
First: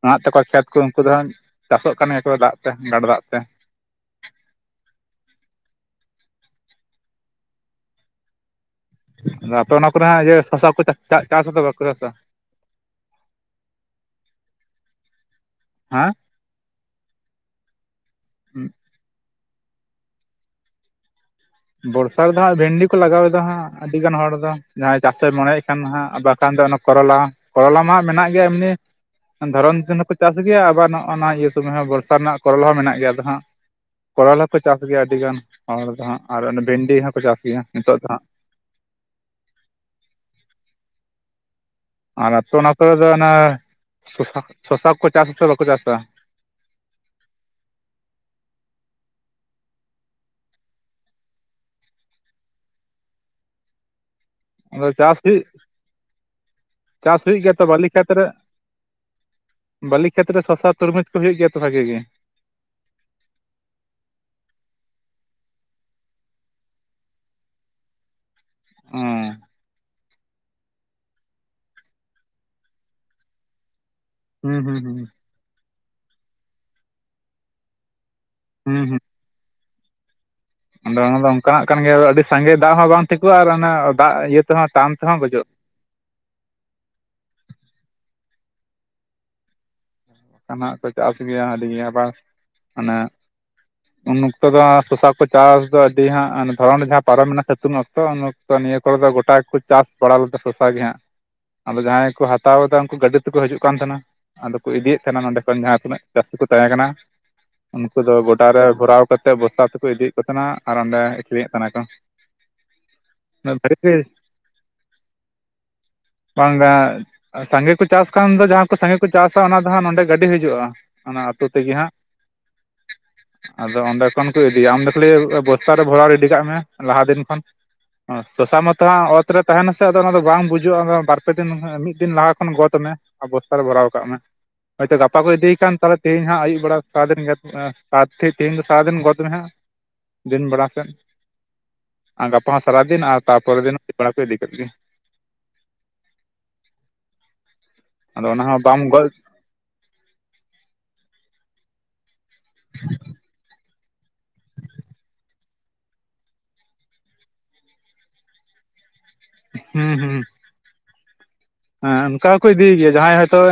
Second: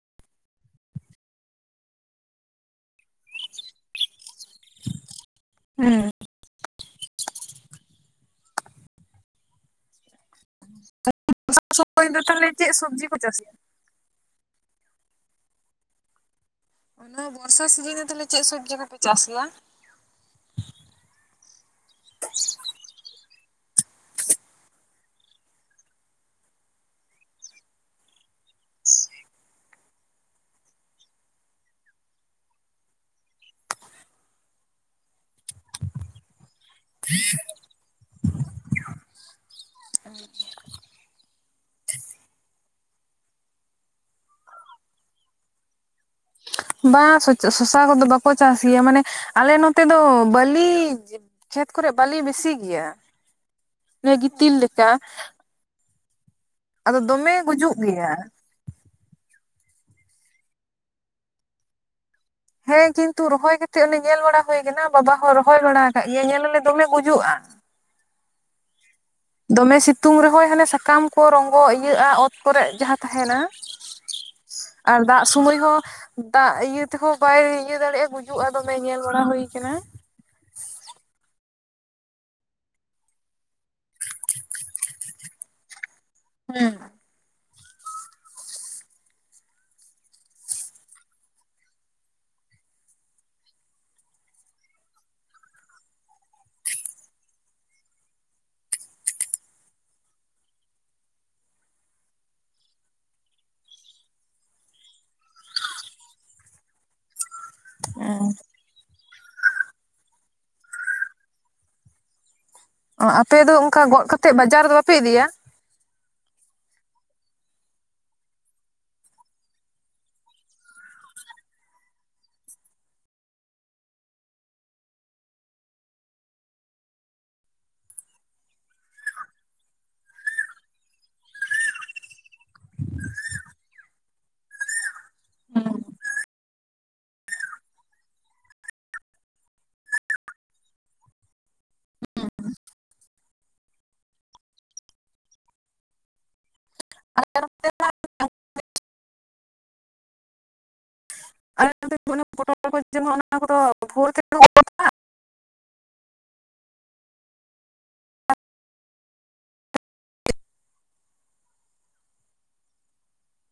ᱢᱮᱱᱟᱜ ᱛᱮᱠᱚ ᱠᱷᱮᱛ ᱠᱚ ᱩᱱᱠᱩ ᱫᱚ ᱪᱟᱥᱚᱜ ᱠᱟᱱ ᱜᱮᱭᱟ ᱠᱚ ᱫᱟᱜ ᱛᱮ ᱜᱟᱰᱟ ᱫᱟᱜ ᱛᱮ ᱦᱮᱸ ᱟᱫᱚ ᱟᱯᱮ ᱚᱱᱟ ᱠᱚᱨᱮ ᱦᱟᱸᱜ ᱡᱮ ᱥᱚᱥᱟ ᱠᱚ ᱪᱟᱥ ᱟᱫᱚ [inaudible] ᱪᱮᱫ ᱥᱚᱵᱽᱡᱤ ᱠᱚ ᱪᱟᱥᱮᱜᱼᱟ? ᱦᱟᱸ ᱚᱱᱟ ᱵᱚᱨᱥᱟ ᱥᱤᱡᱤᱱᱮ ᱛᱟᱦᱚᱞᱮ ᱪᱮᱫ ᱥᱚᱵᱽᱡᱤ ᱠᱚᱯᱮ ᱪᱟᱥ ᱜᱮᱭᱟ? ᱵᱚᱨᱥᱟ ᱨᱮᱫᱚ ᱦᱟᱸᱜ ᱵᱷᱮᱱᱰᱤ ᱠᱚ ᱞᱟᱜᱟᱣᱫᱟ ᱦᱟᱸᱜ ᱟᱹᱰᱤ ᱜᱟᱱ ᱦᱚᱲ ᱫᱚ᱾ ᱡᱟᱦᱟᱸᱭ ᱪᱟᱥᱮ ᱢᱚᱱᱮᱭ ᱠᱷᱟᱱ ᱦᱟᱸᱜ ᱵᱟᱠᱷᱟᱱ ᱫᱚ ᱠᱚᱨᱚᱞᱟ ᱠᱚᱨᱚᱞᱟ ᱢᱟ ᱢᱮᱱᱟᱜ ᱜᱮᱭᱟ ᱮᱢᱱᱤ᱾ ᱫᱷᱚᱨᱚᱢ ᱫᱤᱱ ᱦᱚᱸᱠᱚ ᱪᱟᱥ ᱜᱮᱭᱟ ᱟᱵᱟᱨ ᱱᱚᱜᱼᱚᱭ ᱱᱚᱣᱟ ᱤᱭᱟᱹ ᱥᱩᱢᱚᱭ ᱦᱚᱸ ᱵᱚᱨᱥᱟ ᱨᱮᱱᱟᱜ ᱠᱚᱨᱞ ᱦᱚᱸ ᱢᱮᱱᱟᱜ ᱜᱮᱭᱟ ᱟᱫᱚ ᱦᱟᱸᱜ᱾ ᱠᱚᱨᱚᱞ ᱦᱚᱸᱠᱚ ᱪᱟᱥ ᱜᱮᱭᱟ ᱟᱹᱰᱤᱜᱟᱱ ᱦᱚᱲ ᱫᱚ ᱦᱟᱸᱜ ᱟᱨ ᱵᱷᱤᱱᱰᱤ ᱦᱚᱸᱠᱚ ᱪᱟᱥ ᱜᱮᱭᱟ ᱱᱤᱛᱚᱜ ᱫᱚ ᱦᱟᱸᱜ᱾ ᱟᱨ ᱟᱯᱮ ᱚᱱᱟ ᱠᱚᱨᱮ ᱫᱚ ᱚᱱᱟ ᱥᱚᱥᱟ, ᱥᱚᱥᱟ ᱠᱚᱠᱚ ᱪᱟᱥ ᱟᱥᱮ ᱵᱟᱠᱚ ᱪᱟᱥᱟ? ᱵᱟᱝ ᱥᱚᱥᱟ ᱠᱚᱫᱚ ᱵᱟᱠᱚ ᱪᱟᱥ ᱜᱮᱭᱟ ᱢᱟᱱᱮ ᱟᱞᱮ ᱱᱚᱛᱮ ᱫᱚ ᱵᱟᱹᱞᱤ ᱠᱷᱮᱛ ᱠᱚᱨᱮᱫ ᱵᱟᱹᱞᱤᱧ ᱵᱮᱥᱤ ᱜᱮᱭᱟ᱾ ᱜᱤᱛᱤᱞ ᱞᱮᱠᱟ ᱟᱫᱚ ᱪᱟᱥ ᱦᱩᱭᱩᱜ ᱟᱫᱚ ᱪᱟᱥ ᱦᱩᱭᱩᱜ ᱫᱚᱢᱮ ᱜᱮᱭᱟ ᱛᱚ ᱜᱩᱡᱩᱜ ᱵᱟᱹᱞᱤ ᱠᱷᱮᱛ ᱨᱮ᱾ ᱵᱟᱹᱞᱤ ᱠᱷᱮᱛ ᱨᱮ ᱥᱚᱥᱟ ᱛᱩᱨᱢᱩᱡᱽ ᱠᱚ ᱦᱩᱭᱩᱜ ᱜᱮᱭᱟ ᱛᱚ ᱵᱷᱟᱜᱮ ᱜᱮ᱾ ᱦᱮᱸ ᱠᱤᱱᱛᱩ ᱨᱚᱦᱚᱭ ᱠᱟᱛᱮᱜ ᱚᱱᱮ ᱧᱮᱞ ᱵᱟᱲᱟ ᱦᱳᱭ ᱠᱟᱱᱟ ᱵᱟᱵᱟ ᱦᱚᱸ ᱨᱚᱦᱚᱭ ᱵᱟᱲᱟ ᱠᱟᱜ ᱜᱮᱭᱟ ᱧᱮᱞ ᱟᱞᱮ ᱫᱚᱢᱮ ᱜᱩᱡᱩᱜᱼᱟ᱾ ᱩᱸ ᱫᱚᱢᱮ ᱥᱤᱛᱩᱝ ᱨᱮᱦᱚᱭ ᱦᱟᱱᱮ ᱥᱟᱠᱟᱢ ᱠᱚ ᱨᱚᱸᱜᱚ ᱤᱭᱟᱹᱜᱼᱟ ᱚᱛ ᱠᱚᱨᱮᱜ ᱡᱟᱦᱟᱸ ᱛᱟᱦᱮᱱᱟ᱾ ᱦᱩᱸ ᱦᱩᱸ ᱟᱨ ᱦᱩᱸ ᱫᱟᱜ ᱥᱚᱢᱚᱭ ᱦᱚᱸ ᱫᱟᱜ ᱤᱭᱟᱹ ᱛᱮᱦᱚᱸ ᱵᱟᱭ ᱤᱭᱟᱹ ᱫᱟᱲᱮᱭᱟᱜᱼᱟ᱾ ᱜᱩᱡᱩᱜᱼᱟ ᱫᱚᱢᱮ ᱦᱩᱸ ᱧᱮᱞ ᱵᱟᱲᱟ ᱦᱳᱭ ᱠᱟᱱᱟ᱾ ᱟᱫᱚ ᱚᱱᱟ ᱫᱚ ᱚᱱᱠᱟᱱᱟᱜ ᱠᱟᱱ ᱜᱮᱭᱟ ᱟᱹᱰᱤ ᱥᱟᱸᱜᱮ ᱫᱟᱜ ᱦᱚᱸ ᱵᱟᱝ ᱴᱷᱤᱠᱚᱜᱼᱟ ᱟᱨ ᱚᱱᱮ ᱫᱟᱜ ᱤᱭᱟᱹ ᱛᱮᱦᱚᱸ ᱴᱟᱱ ᱛᱮᱦᱚᱸ ᱜᱚᱡᱚᱜᱼᱟ᱾ ᱦᱮᱸ ᱚᱱᱠᱟᱱᱟᱜ ᱠᱚ ᱪᱟᱥ ᱜᱮᱭᱟ ᱟᱹᱰᱤ ᱟᱵᱟᱨ ᱚᱱᱮ ᱩᱱ ᱚᱠᱛᱚ ᱫᱚ ᱥᱚᱥᱟ ᱠᱚ ᱪᱟᱥ ᱫᱚ ᱟᱹᱰᱤ ᱦᱟᱸᱜ ᱫᱷᱚᱨᱚᱱ ᱨᱮ ᱡᱟᱦᱟᱸ ᱯᱟᱨᱚᱢᱮᱱᱟᱥᱮ ᱥᱤᱛᱩᱝ ᱚᱠᱛᱚ ᱛᱚ ᱱᱤᱭᱟᱹ ᱠᱚᱨᱮ ᱫᱚ ᱜᱚᱴᱟ ᱜᱮᱠᱚ ᱪᱟᱥ ᱵᱟᱲᱟ ᱞᱮᱫᱟ ᱥᱚᱥᱟ ᱜᱮ ᱦᱟᱸᱜ᱾ ᱟᱫᱚ ᱡᱟᱦᱟᱸᱭ ᱠᱚ ᱦᱟᱛᱟᱣ ᱫᱟ ᱩᱱᱠᱩ ᱜᱟᱹᱰᱤ ᱛᱮᱠᱚ ᱦᱤᱡᱩᱜ ᱠᱟᱱ ᱛᱟᱦᱮᱸᱱᱟ᱾ ᱟᱫᱚ ᱠᱚ ᱤᱫᱤᱭᱮᱫ ᱛᱟᱦᱮᱱᱟ ᱱᱚᱰᱮ ᱠᱷᱚᱱ ᱡᱟᱦᱟᱸ ᱛᱤᱱᱟᱹᱜ ᱪᱟᱹᱥᱤ ᱠᱚ ᱛᱟᱦᱮᱸ ᱠᱟᱱᱟ᱾ ᱩᱱᱠᱩ ᱫᱚ ᱜᱚᱰᱟ ᱨᱮ ᱵᱷᱚᱨᱟᱣ ᱠᱟᱛᱮᱫ ᱵᱚᱥᱛᱟ ᱛᱮᱠᱚ ᱤᱫᱤᱭᱮᱫ ᱠᱚ ᱛᱟᱦᱮᱱᱟ ᱟᱨ ᱚᱸᱰᱮ ᱟᱹᱷᱨᱤᱧᱮᱫ ᱛᱟᱦᱮᱸ ᱱᱟᱠᱚ᱾ ᱚ ᱟᱯᱮ ᱫᱚ ᱚᱱᱠᱟ ᱜᱚᱫ ᱠᱟᱛᱮᱫ ᱵᱟᱡᱟᱨ ᱫᱚ ᱵᱟᱯᱮ ᱤᱫᱤᱭᱟ? ᱵᱟᱝᱟ [unintelligible] ᱥᱟᱸᱜᱮ ᱠᱚ ᱪᱟᱥ ᱠᱷᱟᱱ ᱫᱚ ᱡᱟᱦᱟᱸ ᱠᱚ ᱥᱟᱸᱜᱮ ᱠᱚ ᱪᱟᱥᱟ ᱚᱱᱟ ᱱᱚᱰᱮ ᱜᱟᱹᱰᱤ ᱦᱤᱡᱩᱜᱼᱟ ᱚᱱᱟ ᱟᱛᱳ ᱛᱮᱜᱮ ᱦᱟᱸᱜ᱾ ᱟᱫᱚ ᱚᱸᱰᱮ ᱠᱷᱚᱱ ᱠᱚ ᱤᱫᱤᱭᱟ ᱟᱢ ᱫᱚ ᱠᱷᱟᱹᱞᱤ ᱵᱚᱥᱛᱟ ᱨᱮ ᱵᱷᱚᱨᱟᱣ ᱨᱮ ᱨᱤᱰᱤ ᱠᱟᱜ ᱢᱮ ᱞᱟᱦᱟ ᱫᱤᱱ ᱠᱷᱚᱱ᱾ ᱥᱚᱥᱟ ᱢᱟᱛᱚ ᱦᱟᱸᱜ ᱚᱛ ᱨᱮ ᱛᱟᱦᱮᱱᱟᱥᱮ ᱟᱫᱚ ᱚᱱᱟᱫᱚ ᱵᱟᱝ ᱵᱩᱡᱚᱜᱼᱟ, ᱵᱟᱨᱯᱮ ᱫᱤᱱ ᱢᱤᱫ ᱫᱤᱱ ᱞᱟᱦᱟ ᱠᱷᱚᱱ ᱜᱚᱫᱽ ᱢᱮ᱾ ᱟᱨ ᱵᱚᱥᱛᱟ ᱨᱮ ᱵᱷᱚᱨᱟᱣ ᱠᱟᱜ ᱢᱮ᱾ ᱦᱚᱭᱛᱚ ᱜᱟᱯᱟ ᱠᱚ ᱤᱫᱤᱭ ᱠᱟᱱ ᱛᱟᱦᱞᱮ ᱛᱮᱦᱮᱧ ᱦᱟᱸᱜ ᱟᱭᱩᱵ ᱵᱮᱲᱟ ᱥᱟᱨᱟᱫᱤᱱ ᱜᱮ [unintelligible] ᱛᱮᱦᱮᱧ ᱫᱚ ᱥᱟᱨᱟᱫᱤᱱ ᱜᱚᱫ ᱢᱮ ᱦᱟᱸᱜ᱾ ᱫᱤᱱ ᱵᱮᱲᱟ ᱥᱮᱫ᱾ ᱟᱨ ᱜᱟᱯᱟ ᱦᱚᱸ ᱥᱟᱨᱟᱫᱤᱱ ᱟᱨ ᱛᱟᱨᱯᱚᱨᱮ ᱫᱤᱱ [unintelligible] ᱤᱫᱤ ᱠᱮᱫ ᱜᱮ [inaudible] [unintelligible] ᱟᱫᱚ ᱚᱱᱟ ᱦᱚᱸ ᱵᱟᱢ ᱜᱚᱫ [unintelligible] ᱦᱩᱸ ᱦᱩᱸ ᱦᱮᱸ ᱚᱱᱠᱟ ᱜᱮᱠᱚ ᱤᱫᱤᱭ ᱜᱮᱭᱟ, ᱡᱟᱦᱟᱸᱭ ᱦᱚᱭᱛᱚ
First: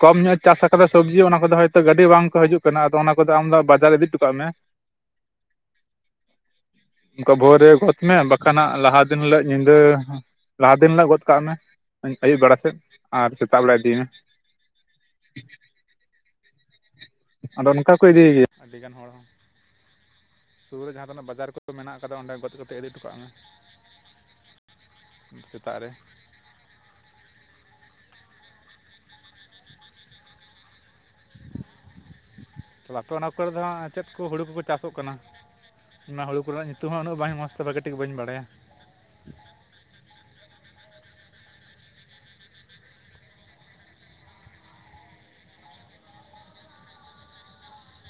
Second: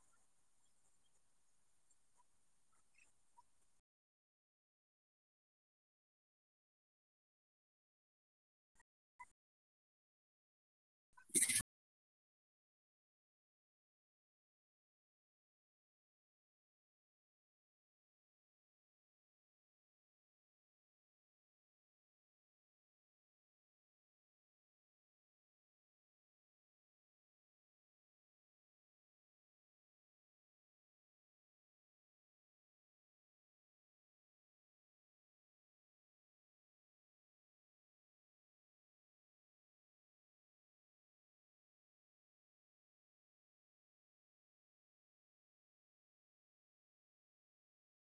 ᱠᱚᱢ ᱧᱚᱜ ᱮ ᱪᱟᱥ ᱠᱟᱫᱟ ᱥᱚᱵᱽᱡᱤ ᱚᱱᱟ ᱠᱚᱫᱚ ᱦᱚᱭᱛᱚ ᱜᱟᱹᱰᱤ ᱵᱟᱝ ᱠᱚ ᱦᱤᱡᱩᱜ ᱠᱟᱱᱟ ᱟᱫᱚ ᱚᱱᱟ ᱠᱚᱫᱚ ᱟᱢ ᱫᱚ ᱵᱟᱡᱟᱨ ᱤᱫᱤ ᱴᱚᱠᱟᱜ ᱢᱮ᱾ [inaudible] ᱚᱱᱠᱟ ᱵᱷᱳᱨ ᱨᱮ ᱜᱚᱫᱽ ᱢᱮ ᱵᱟᱠᱷᱟᱱ ᱦᱟᱸᱜ ᱞᱟᱦᱟ ᱫᱤᱱ ᱦᱤᱞᱳᱜ ᱧᱤᱫᱟᱹ ᱞᱟᱦᱟ ᱫᱤᱱ ᱦᱤᱞᱳᱜ ᱜᱚᱫ ᱠᱟᱜ ᱢᱮ, ᱟᱹᱭᱩᱵ ᱵᱮᱲᱟ ᱥᱮᱫ ᱟᱨ ᱥᱮᱛᱟᱜ ᱵᱮᱲᱟ ᱤᱫᱤ ᱢᱮ᱾ ᱟᱫᱚ ᱚᱱᱠᱟ ᱠᱚ ᱤᱫᱤᱭ ᱜᱮᱭᱟ ᱟᱹᱰᱤ ᱜᱟᱱ ᱦᱚᱲ ᱦᱚᱸ᱾ ᱥᱩᱨ ᱨᱮ ᱡᱟᱦᱟᱸ ᱛᱤᱱᱟᱹᱜ ᱵᱟᱡᱟᱨ ᱠᱚ ᱢᱮᱱᱟᱜ ᱟᱠᱟᱫᱟ ᱚᱸᱰᱮ ᱜᱚᱫ ᱠᱟᱛᱮ ᱤᱫᱤ ᱦᱚᱴᱚ ᱠᱟᱜ ᱢᱮ᱾ ᱥᱮᱛᱟᱜ ᱨᱮ ᱛᱚ ᱟᱯᱮ ᱚᱱᱟ ᱠᱚᱨᱮ ᱫᱚ ᱦᱟᱸᱜ ᱪᱮᱫ ᱠᱚ ᱦᱩᱲᱩ ᱠᱚᱠᱚ ᱪᱟᱥᱚᱜ ᱠᱟᱱᱟ ᱤᱧᱢᱟ ᱦᱩᱲᱩ ᱠᱚᱨᱮᱱᱟᱜ ᱧᱩᱛᱩᱢ ᱦᱚᱸ ᱩᱱᱟᱹᱜ ᱵᱟᱝ ᱢᱚᱡᱽᱛᱮ ᱵᱟᱜᱤ ᱠᱟᱹᱴᱤᱡ ᱵᱟᱹᱧ ᱵᱟᱲᱟᱭᱟ